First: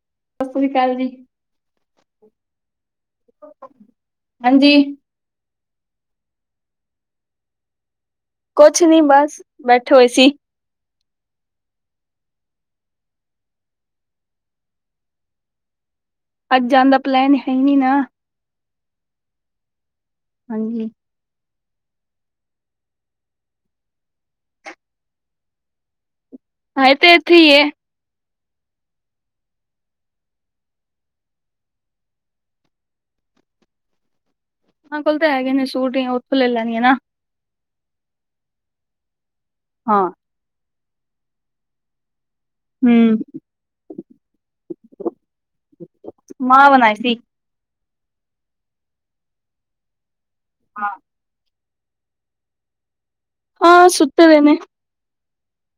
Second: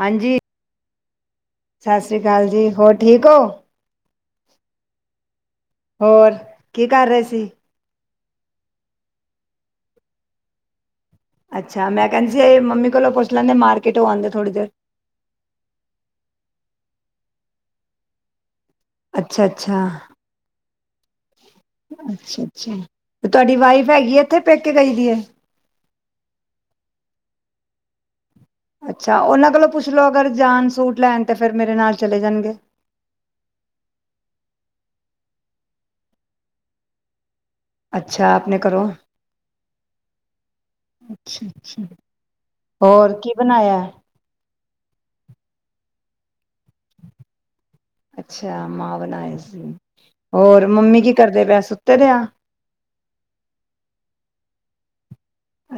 ਹਾਂਜੀ- ਸਤਿ ਸ੍ਰੀ ਅਕਾਲ ਜੀ, ਸਾਸਰੀ ਕਾਲ ਜੀ ਹੋਰ ਠੀਕ ਹੋ। ਹਾਂਜੀ। ਹੋਰ -ਕੀ ਕਰ ਰਏ ਸੀ। ਕੁਛ ਨੀ ਬਸ ਬੈਠੇ ਹੋਏ ਸੀ। ਅੱਛਾ- ਮੈਂ ਕੇੰਦੀ ਸੀ ਇਹ ਮੰਮੀ ਕੋਲੋਂ ਪੁੱਛ ਲੈਂਦੇ ਮਾਰਕੀਟ ਤੋਂ ਆਂਦੇ ਥੋੜ੍ਹੀ ਦੇਰ। ਜਾਣ ਦਾ ਪਲੈਨ ਹੈ ਨੀ ਨਾ। ਅੱਛਾ ਅੱਛਾ ਹਾਂਜੀ ਅੱਛਾ -ਅੱਛਾ ਤੇ ਤੁਹਾਡੀ ਵਾਈਫ ਹੈਗੀ ਏਥੇ, ਪੇਕੇ ਗਈ ਦੀ ਐ। ਹੇ ਤੇ ਏਥੇ ਈ ਏ। ਅੱਛਾ ਉਹਨਾਂ ਕੋਲੋਂ ਪੁੱਛ ਲੋ ਅਗਰ ਜਾਣ ਸੂਟ ਲੈਣ ਤੇ ਫੇਰ ਮੇਰੇ ਨਾਲ ਚਲੇ ਜਾਣਗੇ। ਹਾਂ ਕੋਲ ਤਾਂ ਹੈਗੇ ਨੇ ਸੂਟ ਜਾਂ ਉੱਥੋਂ ਲਲਣ ਗਏ ਨਾ। ਅੱਛਾ ਆਪਣੇ ਘਰੋਂ ਹਾਂ ਅੱਛਾ ਅੱਛਾ ਹੋਰ ਹੂੰ, ਕੀ ਬਣਾਇਆ । ਮਾਂਹ ਬਣਾਈ ਸੀ। ਅੱਛਾ ਮਾਂਹ ਬਣਾਏ ਸੀ। ਹੋਰ ਮੰਮੀ ਕੀ ਕਰਦੇ ਬੈਂਸ। ਤਰਿਆ। ਹਾਂ ਸੁੱਤੇ ਹੋਏ ਨੇ।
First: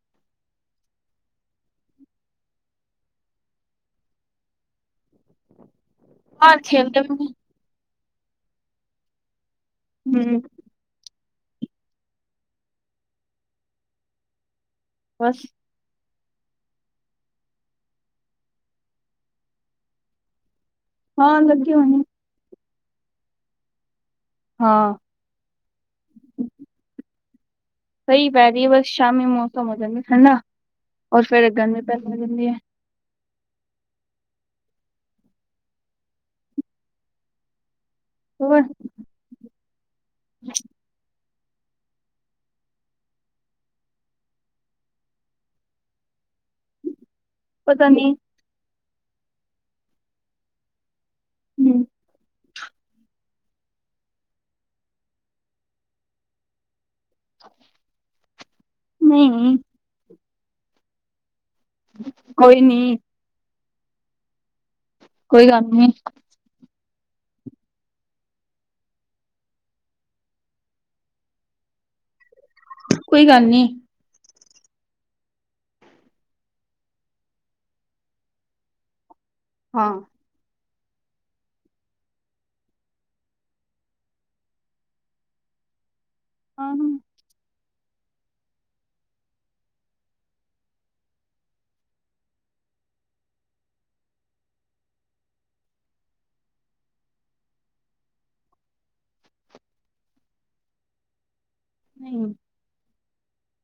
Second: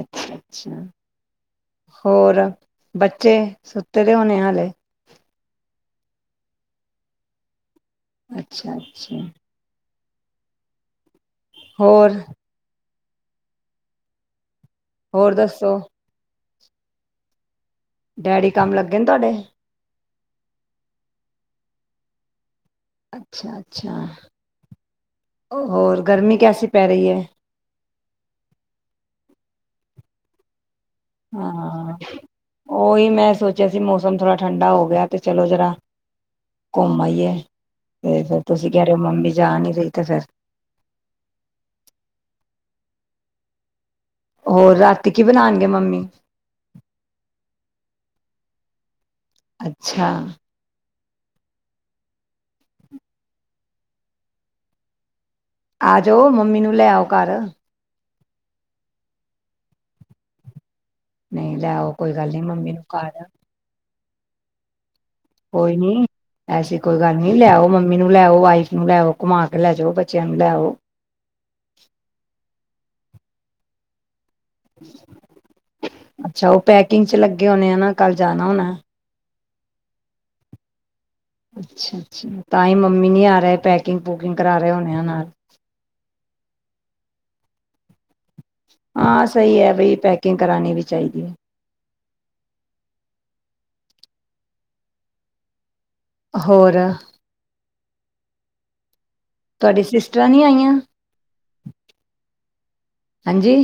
ਅੱਛਾ ਅੱਛਾ ਹੋਰ ਬੱਚੇ ਸੁੱਤੇ ਦੇ ਹੋਣੇ ਹਾਲੇ। ਹਾਂਜੀ ਅੱਛਾ ਅੱਛਾ। ਹੂੰ। ਹੋਰ। ਹੋਰ ਬਸ। ਦੱਸੋ। ਡੈਡੀ ਕੰਮ ਲੱਗੇ ਨੇ ਤੁਹਾਡੇ। ਹਾਂ ਲੱਗੇ ਹੋਏ ਨੇ। ਅੱਛਾ ਅੱਛਾ। ਹਾਂ ਔ ਹੋਰ ਗਰਮੀ ਕੈਸੀ ਪੈ ਰਹੀ ਹੈ। ਸਹੀ ਪੈ ਰਹੀ ਬਸ ਸ਼ਾਮੀ ਮੌਸਮ ਹੋ ਜਾਂਦਾ ਠੰਡਾ। ਔਰ ਫੇਰ ਗਰਮੀ ਹਾਂ ਪੈਣ ਲੱਗ ਜਾਂਦੀ ਹੈ। ਉਹੀ ਮੈਂ। ਸੋਚਿਆ ਸੀ ਮੌਸਮ ਥੋੜਾ ਠੰਡਾ ਹੋ ਗਿਆ ਤੇ ਚਲੋ ਜਰਾ ਘੁੰਮ ਆਈਏ। ਤੇ ਫਿਰ ਹੋਰ ਤੁਸੀਂ ਕਹਿ ਰਹੇ ਹੋ ਮੰਮੀ ਜਾ ਨੀਂ ਰਹੀ ਤੇ ਫਿਰ। ਹੋਰ ਰਾਤੀ ਕੀ ਬਣਾਉਣਗੇ ਮੰਮੀ। ਪਤਾ ਨੀ। ਅੱਛਾ। ਹੂੰ। ਆ ਜਾਓ ਮੰਮੀ ਨੂੰ ਲੈ ਆਉ ਘਰ। ਨਹੀਂ ਨਹੀਂ। ਨਹੀਂ ਲੈ ਆਓ ਕੋਈ ਗੱਲ ਨਹੀਂ ਮੰਮੀ ਨੂੰ ਘਰ। ਕੋਈ ਨੀ ਐਸੇ। ਕੋਈ ਗੱਲ ਨੀ ਲੈ ਆਓ ਮੰਮੀ ਨੂੰ ਲੈਓ ਵਾਈਫ ਨੂੰ ਲੈਓ ਕਮਾ ਕੇ ਲੈ ਜਾਓ ਬੱਚਿਆਂ ਨੂੰ ਲੈਓ। ਕੋਈ ਗੱਲ ਨੀ। ਅੱਛਾ ਉਹ ਪੈਕਿੰਗ ਚ ਲੱਗੇ ਹੋਣੇ ਆ ਨਾ ਕੱਲ ਜਾਣਾ ਹੋਣਾ। ਹਾਂ। ਅੱਛਾ ਅੱਛਾ ਤਾਂ ਹੀ ਮੰਮੀ ਨਹੀਂ ਆ ਰਹੇ ਪੈਕਿੰਗ ਪੂਕਿੰਗ ਕਰਾ ਰਹੇ ਹੋਣੇ ਆ ਨਾਲ। ਆਹ ਹੂੰ। ਹਾਂ ਸਹੀ ਹੈ ਬਈ ਪੈਕਿੰਗ ਕਰਾਣੀ ਵੀ ਚਾਹੀਦੀ ਹੈ। ਹੋਰ। ਤੁਹਾਡੀਆਂ ਸਿਸਟਰਾਂ ਨੀ ਆਈਆਂ। ਨਹੀਂ। ਹਾਂਜੀ।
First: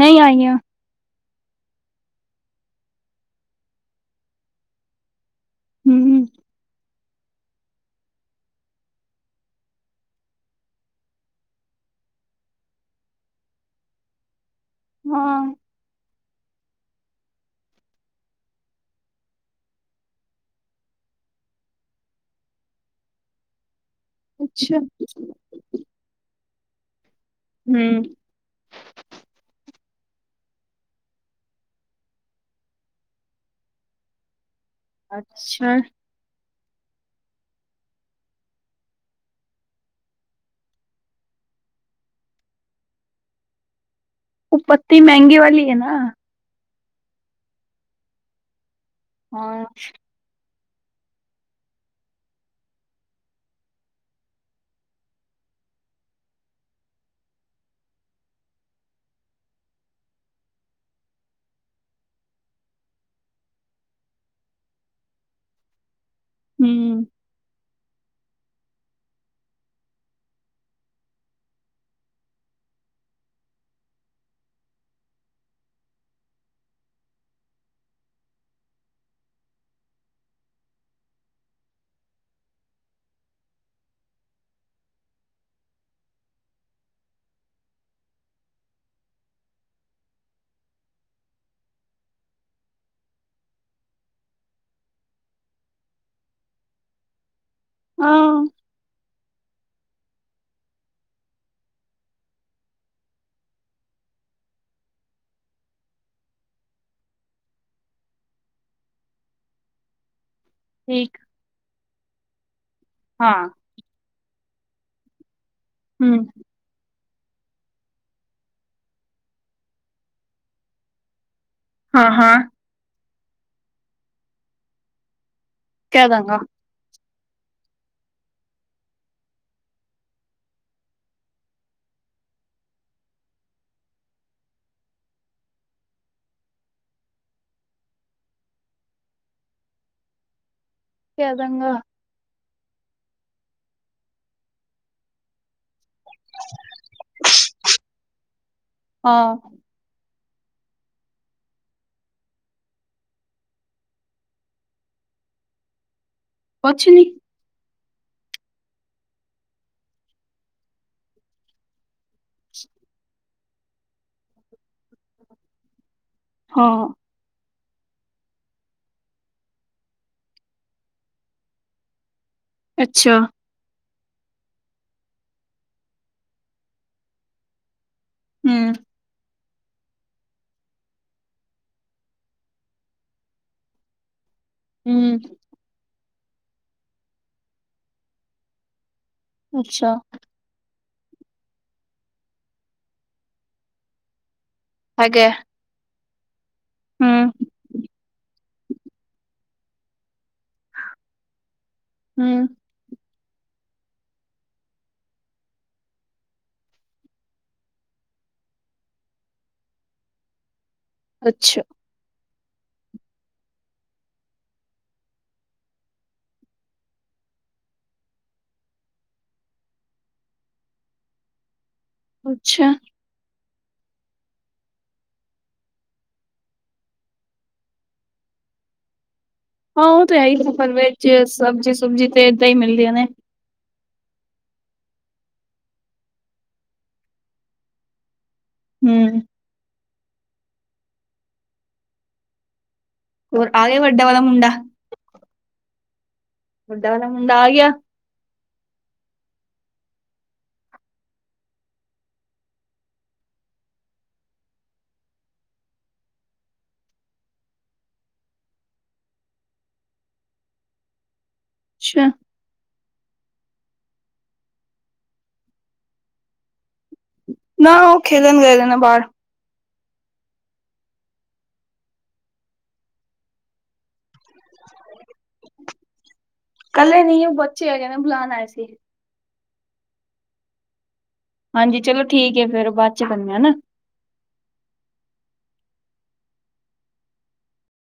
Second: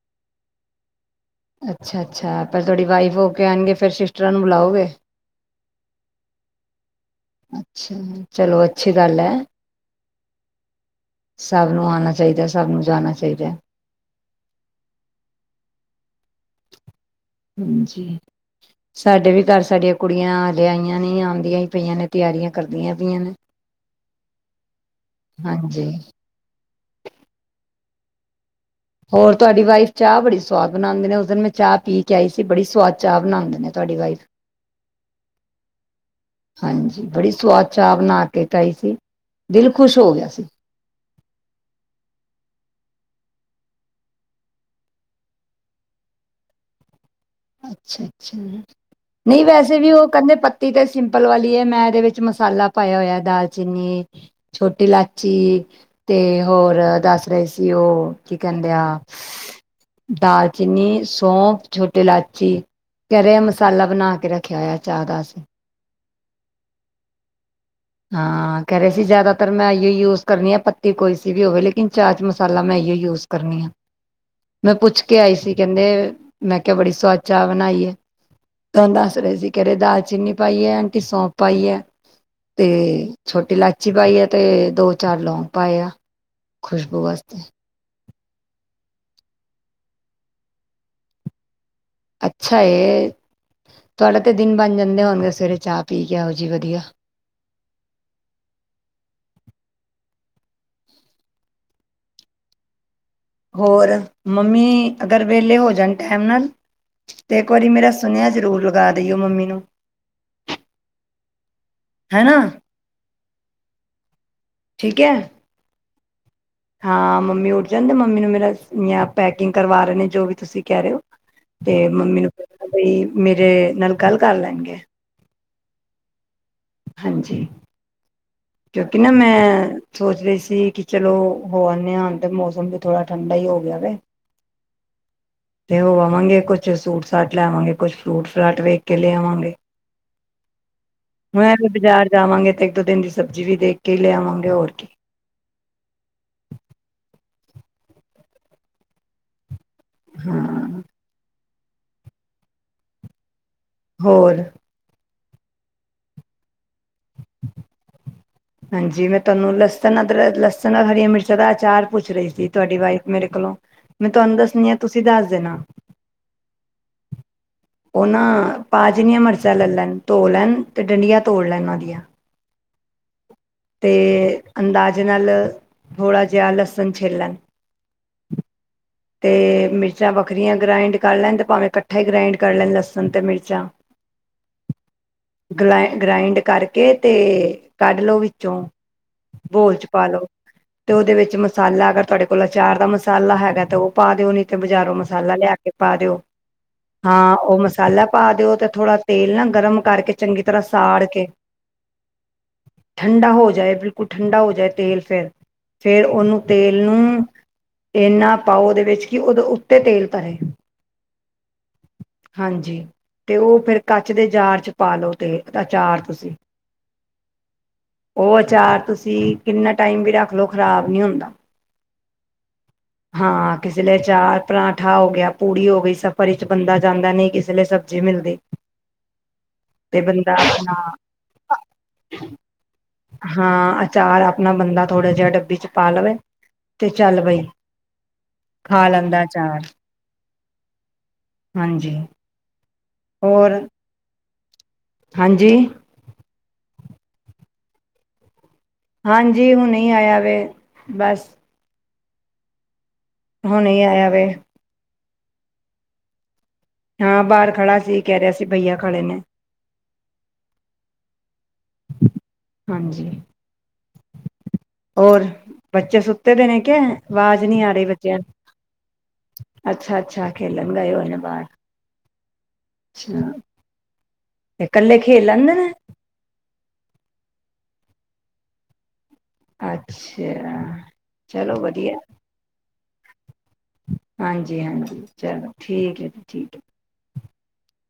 ਨਹੀਂ ਆਈਆਂ। ਅੱਛਾ ਅੱਛਾ ਪਰ ਤੁਹਾਡੀ ਵਾਈਫ ਹੋ ਕੇ ਆਉਣਗੇ ਫਿਰ ਸਿਸਟਰਾਂ ਨੂੰ ਬੁਲਾਓਗੇ। ਹੂੰ ਹੂੰ। ਅੱਛਾ ਚਲੋ ਅੱਛੀ ਗੱਲ ਹੈ ਸਭ ਨੂੰ ਆਉਣਾ ਚਾਹੀਦਾ ਸਭ ਨੂੰ ਜਾਣਾ ਚਾਹੀਦਾ। ਹਾਂ। ਹਾਂਜੀ ਸਾਡੇ ਵੀ ਘਰ ਸਾਡੀਆਂ ਕੁੜੀਆਂ ਲਿਆਈਆਂ ਨੇ ਆਉਂਦੀਆਂ ਹੀ ਪਈਆਂ ਨੇ ਤਿਆਰੀਆਂ ਕਰਦੀਆਂ ਪਈਆਂ ਨੇ। ਅੱਛਾ। ਹਾਂਜੀ ਹਮ। ਹੋਰ ਤੁਹਾਡੀ ਵਾਈਫ ਚਾਹ ਬੜੀ ਸਵਾਦ ਬਣਾਉਂਦੇ ਨੇ ਉਸ ਦਿਨ ਮੈਂ ਚਾਹ ਪੀ ਕੇ ਆਈ ਸੀ ਬੜੀ ਸਵਾਦ ਚਾਹ ਬਣਾਉਂਦੇ ਨੇ ਤੁਹਾਡੀ ਵਾਈਫ। ਅੱਛਾ। ਹਾਂਜੀ ਬੜੀ ਸਆਦ ਚਾ ਬਣਾ ਕੇ ਪਿਆਈ ਸੀ ਦਿਲ ਖੁਸ਼ ਹੋ ਗਿਆ ਸੀ। ਉਹ ਪੱਤੀ ਮਹਿੰਗੀ ਵਾਲੀ ਐ ਨਾ। ਅੱਛਾ ਅੱਛਾ। ਨਹੀਂ ਵੈਸੇ ਵੀ ਉਹ ਕਹਿੰਦੇ ਪਤ ਪੱਤੀ ਤੀ ਤੇ ਸਿੰਪਲ ਵਾਲੀ ਹੈ ਮੈਂ ਇਹਦੇ ਵਿੱਚ ਮਸਾਲਾ ਪਾਇਆ ਹੋਇਆ ਦਾਲਚੀਨੀ ਛੋਟੀ ਇਲਾਚੀ ਤੇ ਹੋਰ ਦੱਸ ਰਹੇ ਸੀ ਉਹ ਕੀ ਕਹਿੰਦੇ ਆ ਦਾਲਚੀਨੀ ਸੌਫ ਛੋਟ ਇਲਾਚੀ ਕੇਹਰੇ ਮਸਾਲਾ ਬਣਾ ਕੇ ਰੱਖਿਆ ਹੋਇਆ ਚਾਹ ਦਾ ਅਸੀਂ। ਹਮ। ਹਾਂ ਕਹਿ ਰਹੇ ਸੀ ਜ਼ਿਆਦਾਤਰ ਮੈਂ ਇਹੀ ਯੂਸ ਕਰਨੀ ਆ ਪੱਤੀ ਕੋਈ ਸੀ ਵੀ ਹੋਵੇ ਲੇਕਿਨ ਚਾਹ ਚ ਮਸਾਲਾ ਮੈਂ ਐਹੀ ਯੂਸ ਕਰਨੀ ਆ ਮੈਂ ਪੁੱਛ ਕੇ ਆਈ ਸੀ ਕਹਿੰਦੇ ਮੈਂ ਕਿਹਾ ਬੜੀ ਸਆਦ ਚਾਹ ਬਣਾਈ ਹੈ ਤੁਹਾਨੂੰ ਦੱਸ ਰਹੇ ਸੀ ਕਹਿ ਰਹੇ ਦਾਲਚੀਨੀ ਪਾਈ ਹੈ ਆਂਟੀ ਸੌਂਪ ਪਾਈ ਹੈ। ਤੇ ਛੋਟੀ ਇਲਾਚੀ ਪਾਈ ਆ ਤੇ ਦੋ ਚਾਰ ਲੌਂਗ ਪਾਂਏ ਆ ਖੁਸ਼ਬੂ ਵਾਸਤੇ। ਅੱਛਾ ਏ ਤੁਹਾਡਾ ਤੇ ਦਿਨ ਬਣ ਜਾਂਦੇ ਹੋਣਗੇ ਸਵੇਰੇ ਚਾਹ ਪੀ ਕੇ ਆ ਉਹ ਜੀ ਵਧੀਆ। ਹਾਂ। ਹੋਰ ਮੰਮੀ ਅਗਰ ਵਿਹਲੇ ਹੋ ਜਾਣ ਟਾਈਮ ਨਾਲ ਤੇ ਇੱਕ ਵਾਰੀ ਮੇਰਾ ਸੁਨੇਹਾ ਜ਼ਰੂਰ ਲਗਾ ਦੇਈਓ ਮੰਮੀ ਨੂੰ। ਠੀਕ। ਹੈ ਨਾ। ਹਾਂ। ਠੀਕ ਹੈ। ਹਮ। ਹਾਂ ਮੰਮੀ ਉੱਠ ਜਾਣ ਮੰਮੀ ਨੂੰ ਮੇਰਾ ਪੈਕਿੰਗ ਕਰਵਾ ਰਹੇ ਨੇ ਜੋ ਵੀ ਤੁਸੀਂ ਕਹਿ ਰਹੇ ਹੋ ਤੇ ਮੰਮੀ ਨੂੰ ਕਹਿਣਾ ਬਈ ਮੇਰੇ ਨਾਲ ਗੱਲ ਕਰ ਲੈਣਗੇ। ਕਹਿ ਦਾਂਗਾ। ਹਾਂਜੀ। ਕਿਉਂਕਿ ਨਾ ਮੈਂ ਸੋਚ ਰਹੀ ਸੀ ਕੀ ਚਲੋ ਹੋ ਆਨੇ ਆ ਤੇ ਮੌਸਮ ਵੀ ਥੋੜ੍ਹਾ ਠੰਢਾ ਹੀ ਹੋ ਗਿਆ ਵੇ ਤੇ ਹੋ ਆਵਾਂਗੇ ਕੁਛ ਸੂਟ ਸਾਟ ਲੈਵਾਂਗੇ ਕੁਛ ਫਰੂਟ ਫਰਾਟ ਵੇਖ ਕੇ ਲੈ ਆਵਾਂਗੇ। ਮੈਂ ਫ ਬਾਜ਼ਾਰ ਜਾਵਾਂਗੇ। ਇੱਕ ਦੋ ਦੀਨ ਦੀ ਸਬਜ਼ੀ ਵੀ ਦੇਖ ਕੇ ਹੀ ਲਿਆਵਾਂਗੇ ਹੋਰ ਕੀ। ਹਾਂ। ਹਾਂ। ਹੋਰ ਕੁਛ ਨੀ। ਹਾਂਜੀ ਮੈਂ ਤੁਹਾਨੂੰ ਲਸਣ ਅਦਰਕ ਲਸਣ ਹਰੀਆਂ ਮਿਰਚਾਂ ਦਾ ਅਚਾਰ ਪੁੱਛ ਰਹੀ ਸੀ ਤੁਹਾਡੀ ਵਾਈਫ ਮੇਰੇ ਕੋਲੋਂ। ਮੈਂ ਤੁਹਾਨੂੰ ਦੱਸਣੀ ਆ ਤੁਸੀਂ ਦੱਸ ਦੇਣਾ। ਹਾਂ। ਉਹ ਨਾ ਪਾ ਜਣੀਆਂ ਮਰਚਾਂ ਲੈ ਲੈਣ ਧੋ ਲੈਣ ਤੇ ਡੰਡੀਆਂ ਤੋੜ ਲੈਣ ਉਹਦੀਆਂ। ਅੱਛਾ। ਤੇ ਅੰਦਾਜੇ ਨਾਲ ਥੋੜਾ ਜਿਹਾ ਲਸਣ ਛਿੱਲ ਲੇਣ। ਹਮ। ਅਤੇ ਮਿਰਚਾਂ ਵੱਖਰੀਆਂ ਗਰਾਾਇੰਡ ਕਰ ਲੈਣ ਅਤੇ ਭਾਵੇਂ ਇਕੱਠਾ ਹੀ ਗ੍ਰਾਇੰਡ ਕਰ ਲੈਣ ਲਸਣ ਅਤੇ ਮਿਰਚਾਂ ਹੂੰ ਗਲਾਇ ਗ੍ਰਾਇੰਡ ਕਰਕੇ ਤੇ ਕੱਢ ਲੋ ਵਿੱਚੋਂ ਬੋਲ ਚ ਅੱਛਾ ਪਾਲੋ ਤੇ ਉਹਦੇ ਵਿੱਚ ਮਸਾਲਾ ਅਗਰ ਤੁਹਾਡੇ ਕੋਲ ਆਚਾਰ ਦਾ ਮਸਾਲਾ ਹੈਗਾ ਤੇ ਉਹ ਪਾ ਦਿਓ ਬਾਜ਼ਾਰੋਂ ਹੈਗਾ ਮਸਾਲਾ ਲਿਆ ਕੇ ਪਾ ਦਿਓ ਹੂੰ ਹਾਂ ਉਹ ਮਸਾਲਾ ਪਾ ਦਿਓ ਤੇ ਥੋੜਾ ਤੇਲ ਨਾ ਗਰਮ ਕਰਕੇ ਚੰਗੀ ਤਰ੍ਹਾਂ ਸਾੜ ਕੇ ਹੂੰ ਠੰਡਾ ਹੋ ਜਾਏ ਬਿਲਕੁਲ ਠੰਡਾ ਹੋ ਜਾਏ ਤੇਲ ਫਿਰ ਫੇਰ ਉਹਨੂੰ ਤੇਲ ਨੂੰ ਇੰਨਾ ਪਾਓ ਉਹਦੇ ਵਿੱਚ ਕਿ ਉਹਦੇ ਉੱਤੇ ਤੇਲ ਤਰੇ ਅੱਛਾ। ਹਾਂਜੀ ਤੇ ਉਹ ਫਿਰ ਕੱਚ ਦੇ ਜਾਰ ਚ ਪਾ ਲਓ ਤੇ ਅਚਾਰ ਤੁਸੀਂ ਉਹ ਅਚਾਰ ਤੁਸੀਂ ਕਿੰਨਾ ਟਾਈਮ ਵੀ ਰੱਖ ਲਓ ਖ਼ਰਾਬ ਨੀ ਹੁੰਦਾ ਅੱਛਾ। ਹਾਂ ਕਿਸੇ ਲਈ ਚਾਹ ਪਰਾਂਠਾ ਹੋ ਗਿਆ ਪੂੜੀ ਹੋ ਗਈ ਸਫ਼ਰ ਵਿਚ ਬੰਦਾ ਜਾਂਦਾ ਨਹੀਂ ਕਿਸੇ ਲਈ ਸਬਜ਼ੀ ਮਿਲਦੀ ਹਾਂ ਉਹ ਤੇ ਹੈ ਬੰਦਾ ਹੀ ਸਫ਼ਰ ਆਪਣਾ ਵਿੱਚ ਸਬਜ਼ੀ ਸੁਬਜੀ ਤੇ ਏਦਾਂ ਈ ਮਿਲਦੀਆਂ ਨੇ ਚਾਰ ਆਪਣਾ ਬੰਦਾ ਥੋੜ੍ਹਾ ਜਿਹਾ ਡੱਬੀ ਚ ਪਾ ਲਵੇ ਤੇ ਚੱਲ ਬਈ ਖਾ ਲੈਂਦਾ ਹੂੰ ਆਚਾਰ ਹਾਂਜੀ ਹੋਰ ਆ ਗਿਆ ਵੱਡੇ ਵਾਲਾ ਮੁੰਡਾ ਹਾਂਜੀ ਵੱਡਾ ਵੱਲ ਮੁੰਡਾ ਆ ਗਿਆ ਹਾਂਜੀ ਹੁਣ ਹੀ ਆਇਆ ਵੇ ਬਸ ਹੁਨੀ ਆਇਆ ਵੇ ਹਾਂ ਬਾਹਰ ਖੜਾ ਸੀ ਕਹਿ ਰਿਹਾ ਸੀ ਬਈਆ ਖੜੇ ਨੇ ਅੱਛਾ ਹਾਂਜੀ ਹੋਰ ਬੱਚੇ ਸੁੱਤੇ ਦੇ ਨੇ ਕਿ ਨਾ ਉਹ ਖੇਡਣ ਗਏਦੇ ਨੇ ਬਾਹਰ ਨੂੰ ਅੱਛਾ ਅੱਛਾ ਖੇਲਣ ਗਏ ਹੋਏ ਨੇ ਬਾਹਰ ਅੱਛਾ ਤੇ ਇਕੱਲੇ ਖੇਲ ਲੈਂਦੇ ਨੇ ਇਕੱਲੇ ਨਹੀਂ ਓ ਬੱਚੇ ਹੈਗੇ ਨੇ ਬੁਲਾਾਨ ਆਏ ਸੀ ਅੱਛਾ। ਚਲੋ ਹਾਂਜੀ ਚਲੋ ਠੀਕ ਐ ਫੇਰ ਬਾ [unintelligible] ਆ ਨਾ ਹਾਂਜੀ-ਹਾਂਜੀ ਚਲੋ ਠੀਕ ਐ ਜੀ ਠੀਕ ਐ